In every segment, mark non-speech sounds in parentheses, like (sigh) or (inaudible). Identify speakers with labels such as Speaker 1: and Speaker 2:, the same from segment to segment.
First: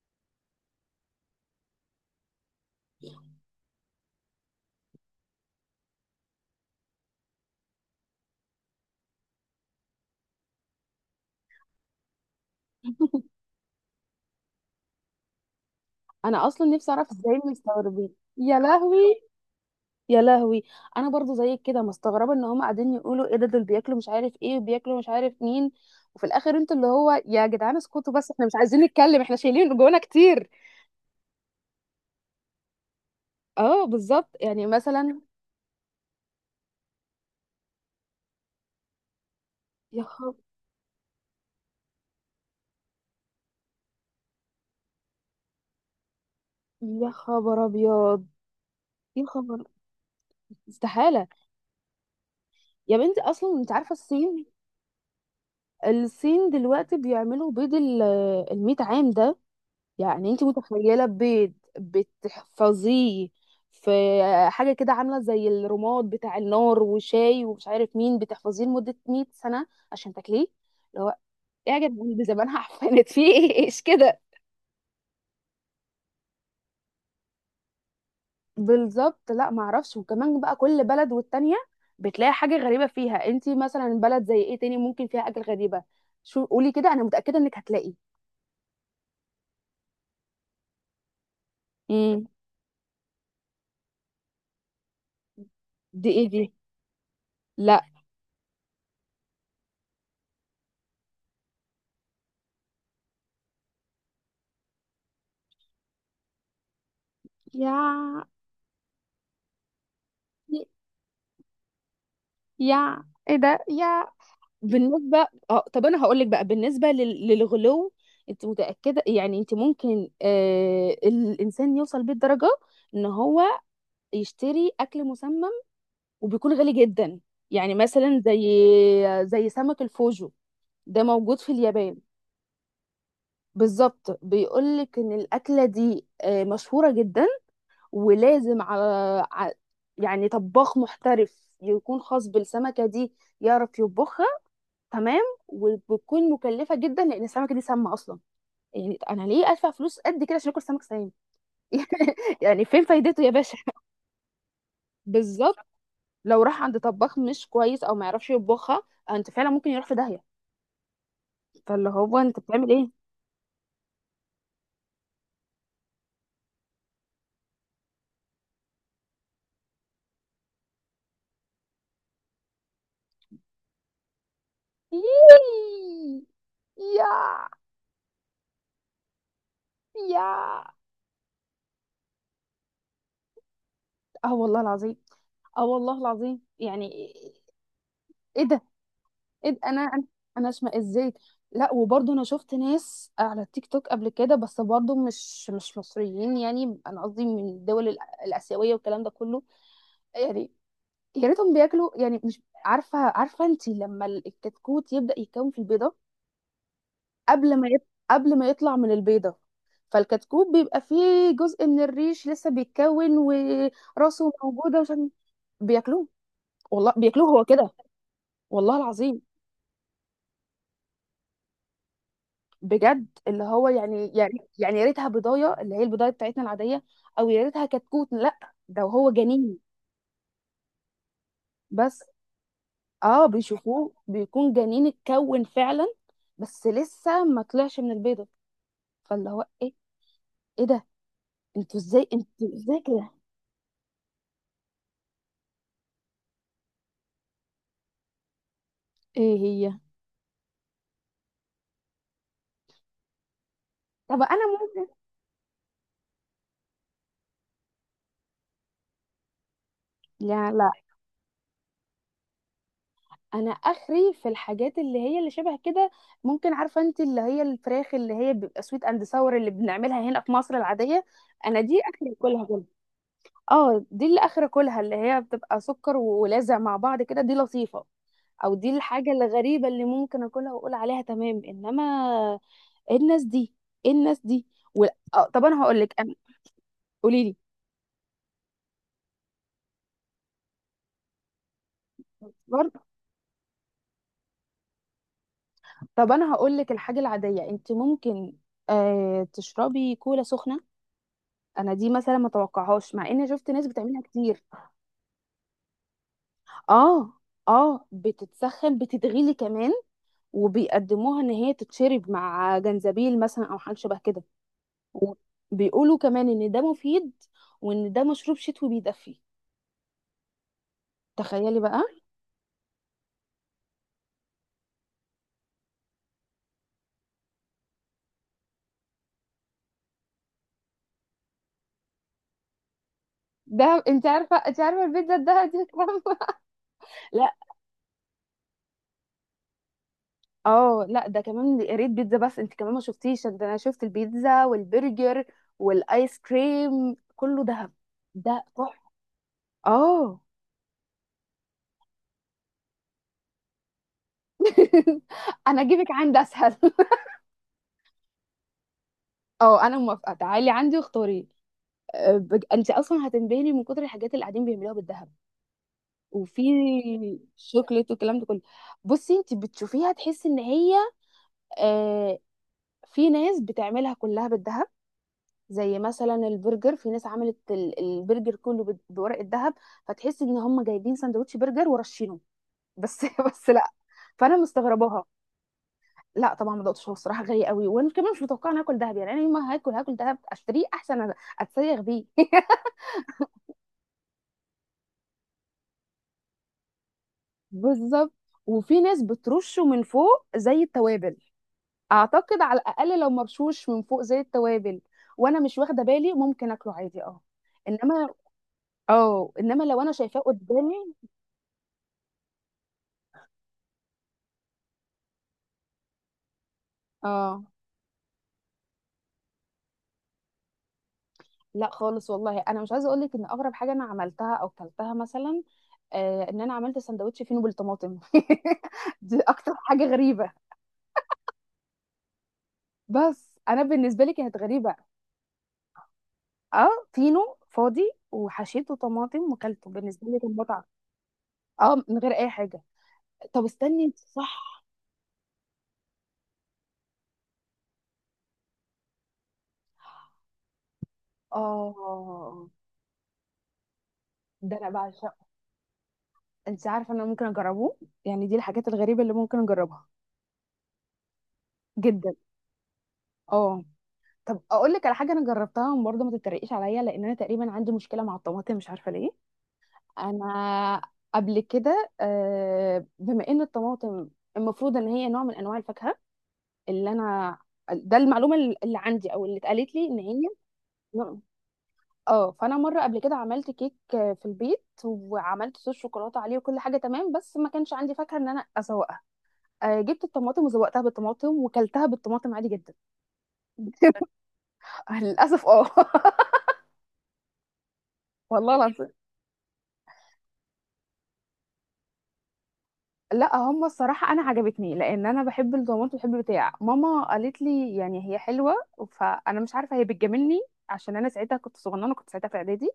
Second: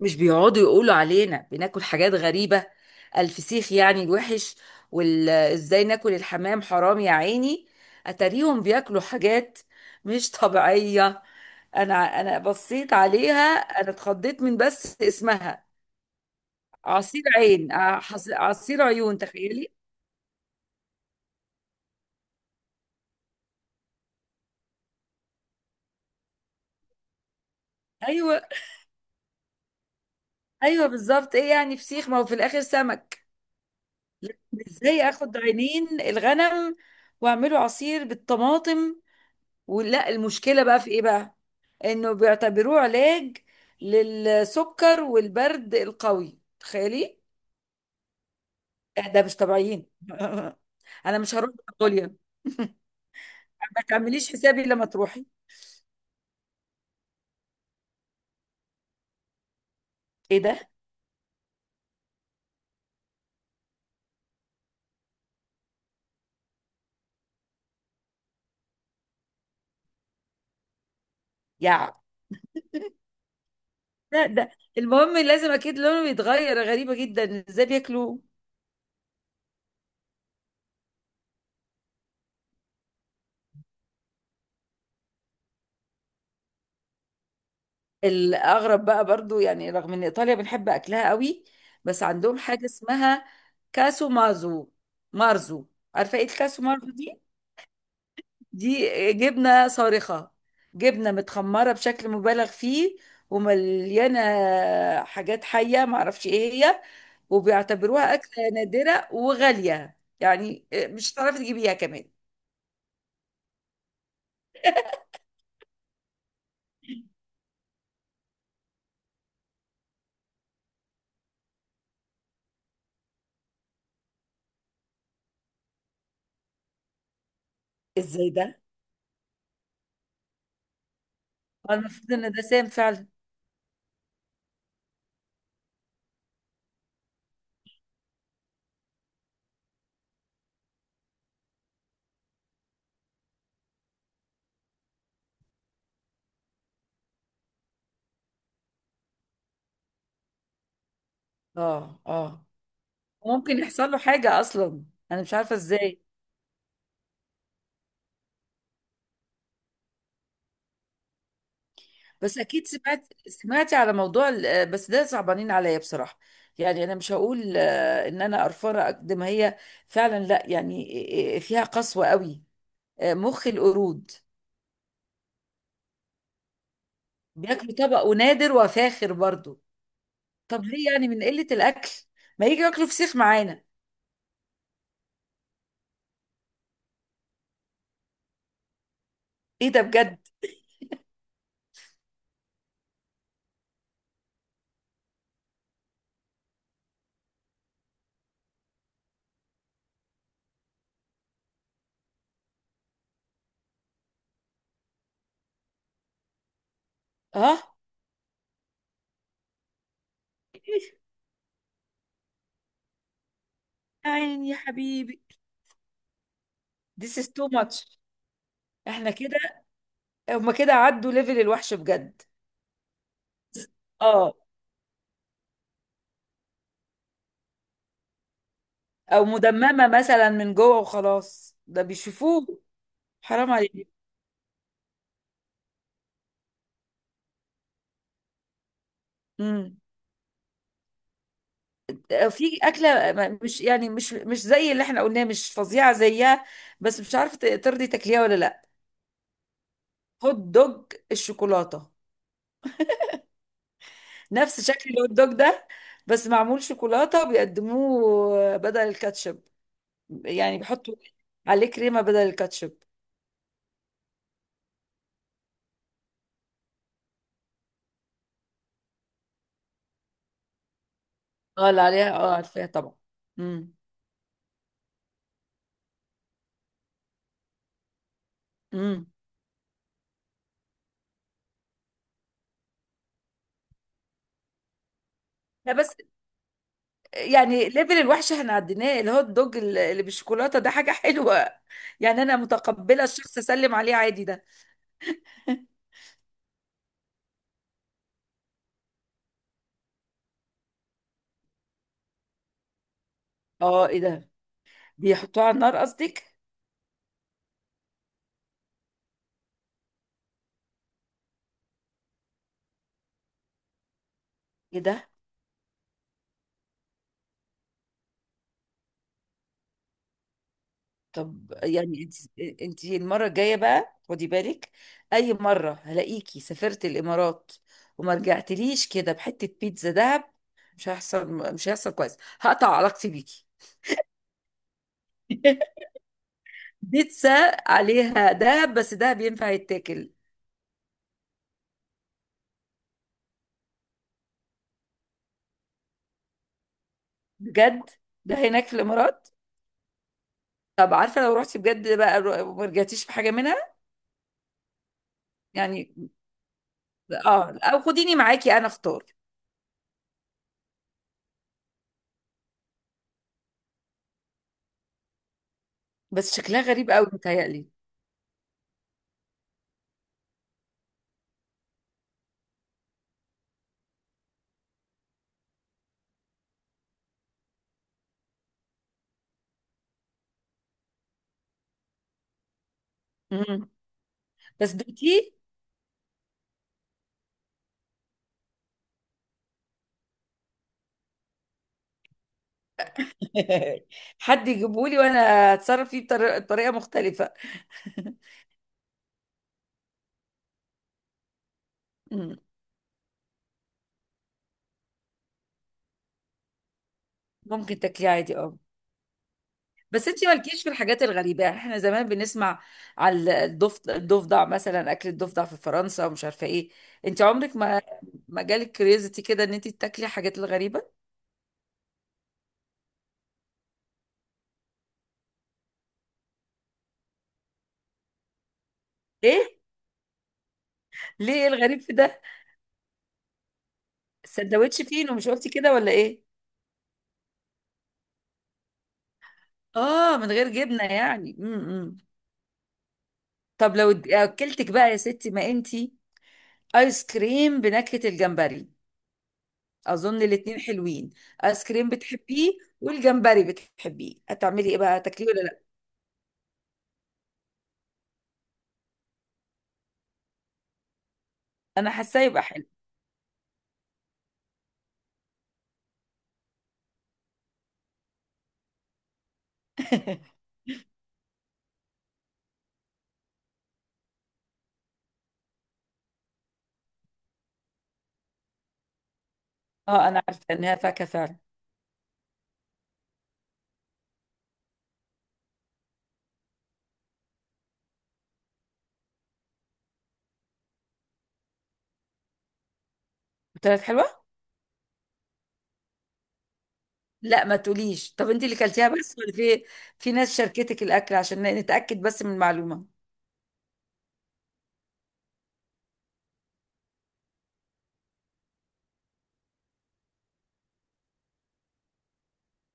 Speaker 1: مش بيقعدوا يقولوا علينا بناكل حاجات غريبة. الفسيخ يعني الوحش. وازاي ناكل الحمام؟ حرام يا عيني. اتاريهم بياكلوا حاجات مش طبيعية. انا انا بصيت عليها. انا اتخضيت من بس اسمها.
Speaker 2: انا اصلا نفسي اعرف
Speaker 1: عصير
Speaker 2: ازاي
Speaker 1: عين ع-
Speaker 2: مستغربين.
Speaker 1: حص-
Speaker 2: يا
Speaker 1: عصير عيون،
Speaker 2: لهوي،
Speaker 1: تخيلي!
Speaker 2: يا لهوي. انا برضو زيك كده مستغربه ان هم قاعدين يقولوا ايه ده، دول بياكلوا مش عارف ايه وبياكلوا مش عارف مين. وفي الاخر انتوا اللي هو يا جدعان اسكتوا بس،
Speaker 1: ايوه،
Speaker 2: احنا مش عايزين نتكلم، احنا شايلين جوانا كتير.
Speaker 1: ايوه، بالظبط. ايه يعني فسيخ؟ ما هو في الاخر سمك.
Speaker 2: اه بالظبط، يعني
Speaker 1: ازاي
Speaker 2: مثلا.
Speaker 1: اخد عينين الغنم واعمله عصير بالطماطم؟
Speaker 2: يا
Speaker 1: ولا
Speaker 2: خب...
Speaker 1: المشكلة بقى في ايه بقى؟ انه بيعتبروه علاج للسكر والبرد القوي،
Speaker 2: يا
Speaker 1: تخيلي!
Speaker 2: خبر ابيض.
Speaker 1: ده
Speaker 2: يا
Speaker 1: مش
Speaker 2: خبر.
Speaker 1: طبيعيين. (laughs) انا
Speaker 2: استحاله.
Speaker 1: مش هروح منغوليا.
Speaker 2: يا بنتي اصلا انت
Speaker 1: ما
Speaker 2: عارفه
Speaker 1: تعمليش
Speaker 2: الصين
Speaker 1: حسابي لما تروحي.
Speaker 2: الصين دلوقتي بيعملوا بيض ال 100 عام ده. يعني
Speaker 1: ايه
Speaker 2: انت
Speaker 1: ده؟
Speaker 2: متخيله بيض بتحفظيه في حاجه كده عامله زي الرماد بتاع النار وشاي ومش عارف مين، بتحفظيه لمده 100 سنه عشان تاكليه. اللي هو ايه يا
Speaker 1: يا
Speaker 2: جدعان، دي زمانها عفنت في ايه؟ ايش كده.
Speaker 1: ده المهم، لازم اكيد لونه يتغير. غريبة جدا ازاي بياكلوا.
Speaker 2: بالظبط، لا معرفش. وكمان بقى كل بلد والتانيه بتلاقي حاجه غريبه فيها. انت مثلا بلد زي ايه تاني ممكن فيها اكل غريبه؟ شو قولي كده، انا متاكده انك هتلاقي.
Speaker 1: الاغرب بقى برضو، يعني رغم ان ايطاليا بنحب اكلها قوي، بس
Speaker 2: امم.
Speaker 1: عندهم حاجة اسمها كاسو مارزو.
Speaker 2: دي
Speaker 1: عارفة ايه
Speaker 2: ايه دي؟
Speaker 1: الكاسو مارزو دي؟
Speaker 2: لا.
Speaker 1: دي جبنة صارخة، جبنة متخمرة بشكل مبالغ فيه، ومليانة حاجات حية معرفش ايه هي.
Speaker 2: يا
Speaker 1: وبيعتبروها أكلة نادرة وغالية، يعني مش هتعرفي تجيبيها كمان.
Speaker 2: يا ايه ده يا. بالنسبة، اه طب انا هقول لك بقى بالنسبة للغلو. انت متأكدة يعني انت ممكن الانسان يوصل بيه الدرجة ان هو يشتري اكل مسمم وبيكون غالي جدا؟ يعني مثلا
Speaker 1: ازاي
Speaker 2: زي
Speaker 1: ده؟
Speaker 2: زي سمك الفوجو، ده موجود في اليابان.
Speaker 1: المفروض ان ده سام فعلا.
Speaker 2: بالظبط، بيقول لك ان الاكلة دي مشهورة جدا، ولازم على ع- يعني طباخ محترف يكون خاص بالسمكة دي، يعرف يطبخها، تمام. وبتكون مكلفه جدا لان السمكه دي سامه اصلا. يعني انا ليه ادفع فلوس قد كده عشان اكل سمك سام؟
Speaker 1: اه،
Speaker 2: (laughs)
Speaker 1: اه،
Speaker 2: يعني فين فايدته يا باشا؟
Speaker 1: ممكن يحصل له حاجة
Speaker 2: (laughs)
Speaker 1: اصلا. انا مش
Speaker 2: بالظبط.
Speaker 1: عارفة ازاي.
Speaker 2: لو راح عند طباخ مش كويس او ما يعرفش يطبخها، انت فعلا ممكن يروح في داهيه. فاللي هو
Speaker 1: بس
Speaker 2: انت
Speaker 1: اكيد
Speaker 2: بتعمل ايه؟
Speaker 1: سمعت سمعتي على موضوع بس ده صعبانين عليا بصراحه. يعني انا مش هقول ان انا قرفانه قد ما هي فعلا، لا يعني، فيها قسوه قوي. مخ القرود
Speaker 2: يييي. يا
Speaker 1: بياكلوا، طبق ونادر وفاخر برضو.
Speaker 2: يا
Speaker 1: طب ليه؟ يعني من قله الاكل ما يجي ياكلوا فسيخ معانا.
Speaker 2: اه والله العظيم، اه والله العظيم يعني. ايه ده؟ ايه ده؟
Speaker 1: ايه
Speaker 2: انا
Speaker 1: ده
Speaker 2: انا
Speaker 1: بجد!
Speaker 2: أنا اشمئز ازاي. لا وبرضه انا شفت ناس على التيك توك قبل كده، بس برضه مش مصريين. يعني انا قصدي من الدول الاسيويه والكلام ده كله. يعني يا ريتهم بياكلوا، يعني مش عارفه، عارفه انت لما الكتكوت يبدا يتكون في البيضه، قبل
Speaker 1: اه،
Speaker 2: ما يط... قبل ما يطلع من البيضه، فالكتكوت بيبقى فيه جزء من الريش لسه بيتكون
Speaker 1: يا
Speaker 2: وراسه
Speaker 1: عيني يا
Speaker 2: موجوده، عشان
Speaker 1: حبيبي.
Speaker 2: بياكلوه. والله
Speaker 1: This is
Speaker 2: بياكلوه هو
Speaker 1: too
Speaker 2: كده،
Speaker 1: much.
Speaker 2: والله
Speaker 1: احنا
Speaker 2: العظيم.
Speaker 1: كده، هما كده عدوا ليفل الوحش بجد.
Speaker 2: بجد اللي هو يعني
Speaker 1: اه،
Speaker 2: يعني يعني يا ريتها بضايه، اللي هي البضايه بتاعتنا العاديه. او يا ريتها كتكوت، لا ده هو
Speaker 1: او
Speaker 2: جنين.
Speaker 1: مدممه مثلا من جوه وخلاص ده
Speaker 2: بس
Speaker 1: بيشوفوه.
Speaker 2: اه
Speaker 1: حرام
Speaker 2: بيشوفوه
Speaker 1: عليك.
Speaker 2: بيكون جنين اتكون فعلا، بس لسه ما طلعش من البيضه. فاللي هو ايه؟
Speaker 1: امم
Speaker 2: ايه ده؟ انتوا ازاي، انتوا
Speaker 1: في
Speaker 2: ازاي كده؟
Speaker 1: اكله مش يعني مش زي اللي احنا قلناه، مش فظيعه زيها. بس مش عارفه ترضي تاكليها ولا لا؟
Speaker 2: ايه هي؟
Speaker 1: هوت دوج الشوكولاته.
Speaker 2: طب انا
Speaker 1: نفس
Speaker 2: ممكن.
Speaker 1: شكل الهوت دوج ده، بس معمول شوكولاته، بيقدموه بدل الكاتشب.
Speaker 2: لا
Speaker 1: يعني
Speaker 2: لا.
Speaker 1: بيحطوا عليه كريمه بدل الكاتشب.
Speaker 2: انا اخري في الحاجات اللي هي اللي شبه كده، ممكن. عارفه انت اللي هي الفراخ اللي هي بيبقى سويت اند ساور اللي بنعملها هنا في مصر العاديه؟ انا
Speaker 1: اه،
Speaker 2: دي
Speaker 1: اللي
Speaker 2: اخري
Speaker 1: عليها، اه،
Speaker 2: اكلها.
Speaker 1: عارفاها طبعا. امم،
Speaker 2: اه دي اللي اخر اكلها، اللي هي بتبقى سكر ولازع مع بعض كده، دي لطيفه. او دي
Speaker 1: امم،
Speaker 2: الحاجه الغريبه اللي ممكن اكلها واقول عليها تمام، انما ايه الناس دي، ايه الناس دي. و... آه طب انا
Speaker 1: لا
Speaker 2: هقول
Speaker 1: بس،
Speaker 2: لك انا. قولي لي.
Speaker 1: يعني ليفل الوحش احنا عديناه. الهوت دوج اللي بالشوكولاته ده حاجه حلوه، يعني انا
Speaker 2: برضه،
Speaker 1: متقبله الشخص اسلم عليه عادي ده.
Speaker 2: طب انا هقول لك الحاجه العاديه انت ممكن تشربي كولا سخنه. انا دي مثلا ما توقعهاش مع اني شفت ناس
Speaker 1: اه، ايه
Speaker 2: بتعملها
Speaker 1: ده؟
Speaker 2: كتير.
Speaker 1: بيحطوه على النار قصدك؟
Speaker 2: اه، اه بتتسخن، بتتغلي كمان، وبيقدموها ان هي تتشرب مع جنزبيل مثلا او حاجه شبه كده،
Speaker 1: ايه ده؟
Speaker 2: وبيقولوا كمان ان ده مفيد وان ده مشروب شتوي بيدفي.
Speaker 1: طب
Speaker 2: تخيلي بقى.
Speaker 1: يعني انت المره الجايه بقى خدي بالك. اي مره هلاقيكي سافرت الامارات وما رجعتليش كده بحته بيتزا دهب، مش هيحصل، مش هيحصل. كويس، هقطع علاقتي بيكي.
Speaker 2: دهب، انت عارفه البيتزا الدهب دي؟
Speaker 1: (laughs)
Speaker 2: (laughs) لا.
Speaker 1: بيتزا عليها دهب؟ بس دهب ينفع يتاكل؟
Speaker 2: اه لا، ده كمان يا ريت بيتزا بس، انت كمان ما شفتيش ده، انا شفت البيتزا والبرجر والايس كريم كله دهب،
Speaker 1: بجد؟ ده
Speaker 2: ده
Speaker 1: هناك في
Speaker 2: تحفه.
Speaker 1: الامارات؟
Speaker 2: اه.
Speaker 1: طب عارفه، لو رحتي بجد بقى وما رجعتيش بحاجه منها،
Speaker 2: (laughs) انا اجيبك
Speaker 1: يعني
Speaker 2: عند اسهل. (laughs)
Speaker 1: اه، او خديني معاكي انا اختار.
Speaker 2: اه انا موافقه، تعالي عندي واختاري. انت اصلا هتنبهري من كتر الحاجات اللي قاعدين بيعملوها بالذهب،
Speaker 1: بس
Speaker 2: وفي
Speaker 1: شكلها غريب قوي متهيألي.
Speaker 2: شوكليت والكلام ده كله. بصي انت بتشوفيها تحسي ان هي آه في ناس بتعملها كلها بالذهب، زي مثلا البرجر في ناس عملت البرجر كله بورق الذهب، فتحسي ان هم جايبين سندوتش برجر ورشينه بس. (laughs) بس
Speaker 1: مم.
Speaker 2: لا، فانا
Speaker 1: بس
Speaker 2: مستغرباها.
Speaker 1: دوتي؟
Speaker 2: لا طبعا ما دقتش، هو الصراحه غالي قوي، وانا كمان مش متوقعه ان اكل دهب. يعني انا يوم ما هاكل، هاكل دهب اشتريه احسن، اتسيغ بيه. (laughs)
Speaker 1: (laughs) حد يجيبهولي وانا اتصرف فيه بطريقه مختلفه.
Speaker 2: بالظبط.
Speaker 1: (laughs)
Speaker 2: وفي ناس بترشه من فوق زي التوابل.
Speaker 1: مم.
Speaker 2: اعتقد على الاقل لو مرشوش من فوق زي التوابل وانا مش واخده بالي، ممكن اكله عادي اه.
Speaker 1: ممكن تاكليه
Speaker 2: انما
Speaker 1: عادي، اه.
Speaker 2: اه، انما لو انا
Speaker 1: بس
Speaker 2: شايفاه
Speaker 1: انتي مالكيش في
Speaker 2: قدامي،
Speaker 1: الحاجات الغريبه؟ يعني احنا زمان بنسمع على الضفدع، الضفدع مثلا، اكل الضفدع في فرنسا ومش عارفه ايه. انتي
Speaker 2: اه،
Speaker 1: عمرك ما جالك كريزتي كده ان انتي تاكلي الحاجات الغريبه؟
Speaker 2: لا خالص والله. انا مش عايزه اقول لك ان اغرب حاجه انا عملتها او كلتها مثلا، ان انا عملت سندوتش فينو بالطماطم. (laughs) دي
Speaker 1: ايه؟
Speaker 2: اكتر حاجه غريبه،
Speaker 1: ليه؟ إيه الغريب في ده؟
Speaker 2: بس انا بالنسبه لي كانت غريبه.
Speaker 1: السندوتش فين ومش قلتي كده ولا ايه؟
Speaker 2: اه فينو فاضي، وحشيته طماطم، وكلته بالنسبه
Speaker 1: اه،
Speaker 2: لي
Speaker 1: من
Speaker 2: كان
Speaker 1: غير
Speaker 2: متعه.
Speaker 1: جبنه يعني.
Speaker 2: اه، من
Speaker 1: امم.
Speaker 2: غير اي حاجه. طب
Speaker 1: طب لو
Speaker 2: استني صح.
Speaker 1: اكلتك بقى يا ستي ما انت، ايس كريم بنكهة الجمبري. اظن الاتنين حلوين.
Speaker 2: اه،
Speaker 1: ايس كريم بتحبيه، والجمبري بتحبيه،
Speaker 2: ده انا
Speaker 1: هتعملي ايه بقى؟
Speaker 2: بعشق.
Speaker 1: تاكليه ولا لا؟
Speaker 2: انت عارفه ان انا ممكن اجربه، يعني دي الحاجات الغريبه اللي ممكن اجربها.
Speaker 1: انا
Speaker 2: جدا.
Speaker 1: حاساه يبقى حلو.
Speaker 2: اه. طب اقول لك على حاجه انا جربتها برضه، ما تتريقيش عليا لان انا تقريبا عندي مشكله مع الطماطم مش عارفه ليه.
Speaker 1: (laughs)
Speaker 2: انا قبل كده، بما ان الطماطم المفروض ان هي نوع من انواع الفاكهه، اللي انا، ده المعلومه اللي عندي او اللي اتقالت لي ان
Speaker 1: اه،
Speaker 2: هي
Speaker 1: انا عارفه انها فاكهه
Speaker 2: نوع-
Speaker 1: فعلا.
Speaker 2: اه، فانا مره قبل كده عملت كيك في البيت، وعملت صوص شوكولاته عليه وكل حاجه تمام، بس ما كانش عندي فاكهه ان انا اسوق، جبت الطماطم وزوقتها بالطماطم وكلتها بالطماطم عادي جدا.
Speaker 1: طلعت
Speaker 2: (laughs)
Speaker 1: حلوه؟
Speaker 2: للاسف اه. (laughs)
Speaker 1: لا ما تقوليش. طب انت
Speaker 2: والله
Speaker 1: اللي كلتيها
Speaker 2: العظيم،
Speaker 1: بس ولا في ناس شاركتك الاكل عشان نتاكد بس من المعلومه؟
Speaker 2: لا هم الصراحه انا عجبتني لان انا بحب الطماطم، بحب البتاع، ماما قالت لي يعني هي حلوه، فانا مش عارفه هي بتجاملني عشان انا ساعتها كنت صغننه، كنت ساعتها في اعدادي،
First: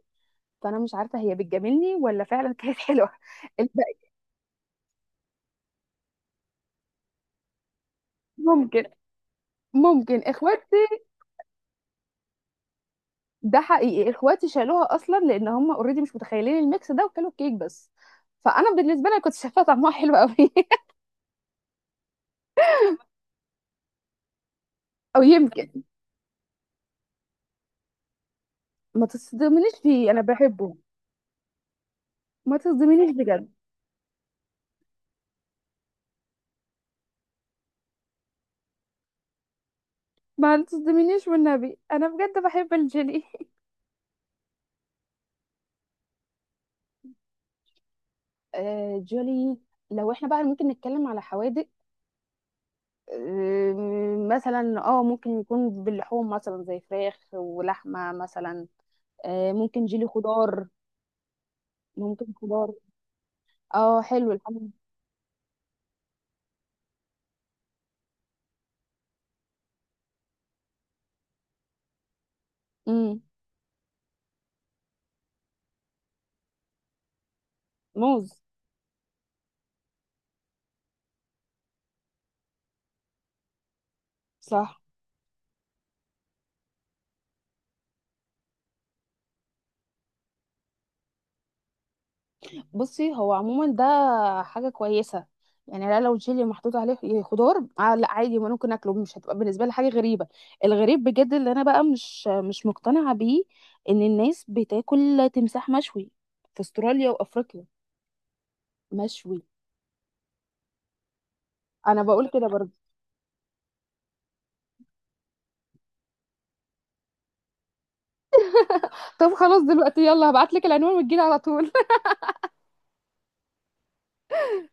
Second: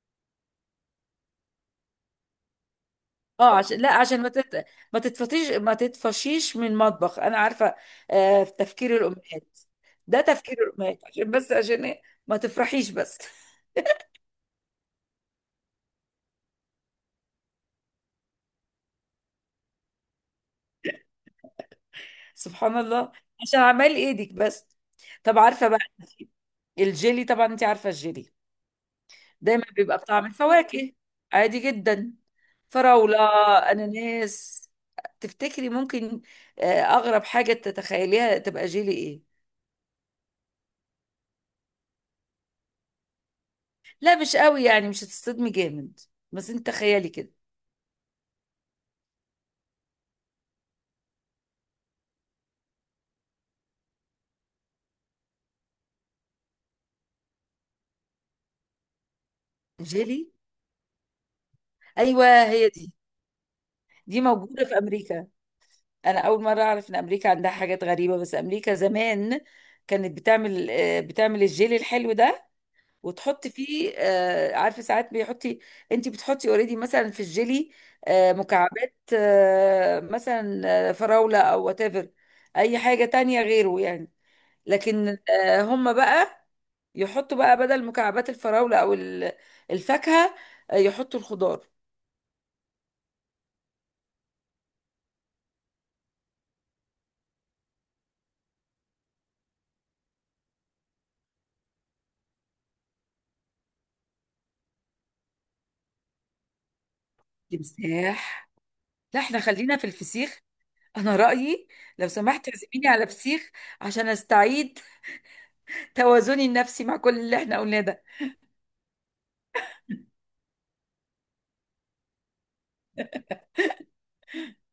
Speaker 2: فانا مش عارفه هي بتجاملني ولا فعلا كانت حلوه.
Speaker 1: اه،
Speaker 2: (laughs)
Speaker 1: عشان لا،
Speaker 2: الباقي
Speaker 1: عشان ما تتفطيش ما تتفشيش من المطبخ انا عارفه. في
Speaker 2: ممكن،
Speaker 1: تفكير الامهات.
Speaker 2: ممكن
Speaker 1: ده تفكير
Speaker 2: اخواتي،
Speaker 1: الامهات، عشان بس، عشان إيه؟ ما تفرحيش بس.
Speaker 2: ده حقيقي اخواتي شالوها اصلا لان هم اوريدي مش متخيلين الميكس ده وكلوا الكيك بس، فانا بالنسبه لي كنت شايفاها طعمها حلو قوي.
Speaker 1: سبحان الله، عشان اعمال ايدك بس.
Speaker 2: (laughs) او
Speaker 1: طب عارفه بقى
Speaker 2: يمكن.
Speaker 1: الجيلي؟ طبعا انت عارفه الجيلي،
Speaker 2: ما
Speaker 1: دايما
Speaker 2: تصدمنيش
Speaker 1: بيبقى
Speaker 2: فيه انا
Speaker 1: بطعم
Speaker 2: بحبه.
Speaker 1: الفواكه، عادي جدا:
Speaker 2: ما تصدمنيش
Speaker 1: فراوله،
Speaker 2: بجد.
Speaker 1: اناناس. تفتكري ممكن اغرب حاجه تتخيليها تبقى جيلي ايه؟
Speaker 2: ما تصدمنيش والنبي، انا بجد بحب الجيلي. (laughs)
Speaker 1: لا مش قوي، يعني مش هتصدمي جامد، بس انت تخيلي كده:
Speaker 2: آه جولي. لو احنا بقى ممكن نتكلم على حوادق، آه مثلا اه ممكن يكون باللحوم مثلا زي فراخ ولحمة مثلا، آه ممكن جيلي
Speaker 1: جيلي.
Speaker 2: خضار. ممكن
Speaker 1: ايوه، هي
Speaker 2: خضار.
Speaker 1: دي.
Speaker 2: اه
Speaker 1: دي
Speaker 2: حلو
Speaker 1: موجوده
Speaker 2: الحمد.
Speaker 1: في امريكا. انا اول مره اعرف ان امريكا عندها حاجات غريبه. بس امريكا زمان كانت بتعمل الجيلي الحلو ده،
Speaker 2: امم.
Speaker 1: وتحطي فيه عارفه؟ ساعات بيحطي، انت بتحطي اوريدي مثلا في الجيلي
Speaker 2: موز.
Speaker 1: مكعبات مثلا، فراوله او وات ايفر، اي حاجه تانية غيره يعني.
Speaker 2: صح.
Speaker 1: لكن هم بقى يحطوا بقى بدل مكعبات الفراوله او الفاكهه، يحطوا الخضار.
Speaker 2: بصي هو عموما ده حاجة كويسة، يعني لا لو جيلي محطوط عليه خضار آه، لا عادي ما ممكن اكله، مش هتبقى بالنسبة لي حاجة غريبة. الغريب بجد اللي انا بقى مش مقتنعة بيه ان الناس بتاكل تمساح مشوي في استراليا وافريقيا.
Speaker 1: تمساح! لا، احنا
Speaker 2: مشوي.
Speaker 1: خلينا في الفسيخ. انا رايي
Speaker 2: انا
Speaker 1: لو
Speaker 2: بقول كده
Speaker 1: سمحت
Speaker 2: برضه.
Speaker 1: اعزميني على فسيخ عشان استعيد (laughs) توازني النفسي مع كل اللي احنا قلناه ده.
Speaker 2: طب خلاص دلوقتي يلا هبعت لك العنوان وتجيلي على طول.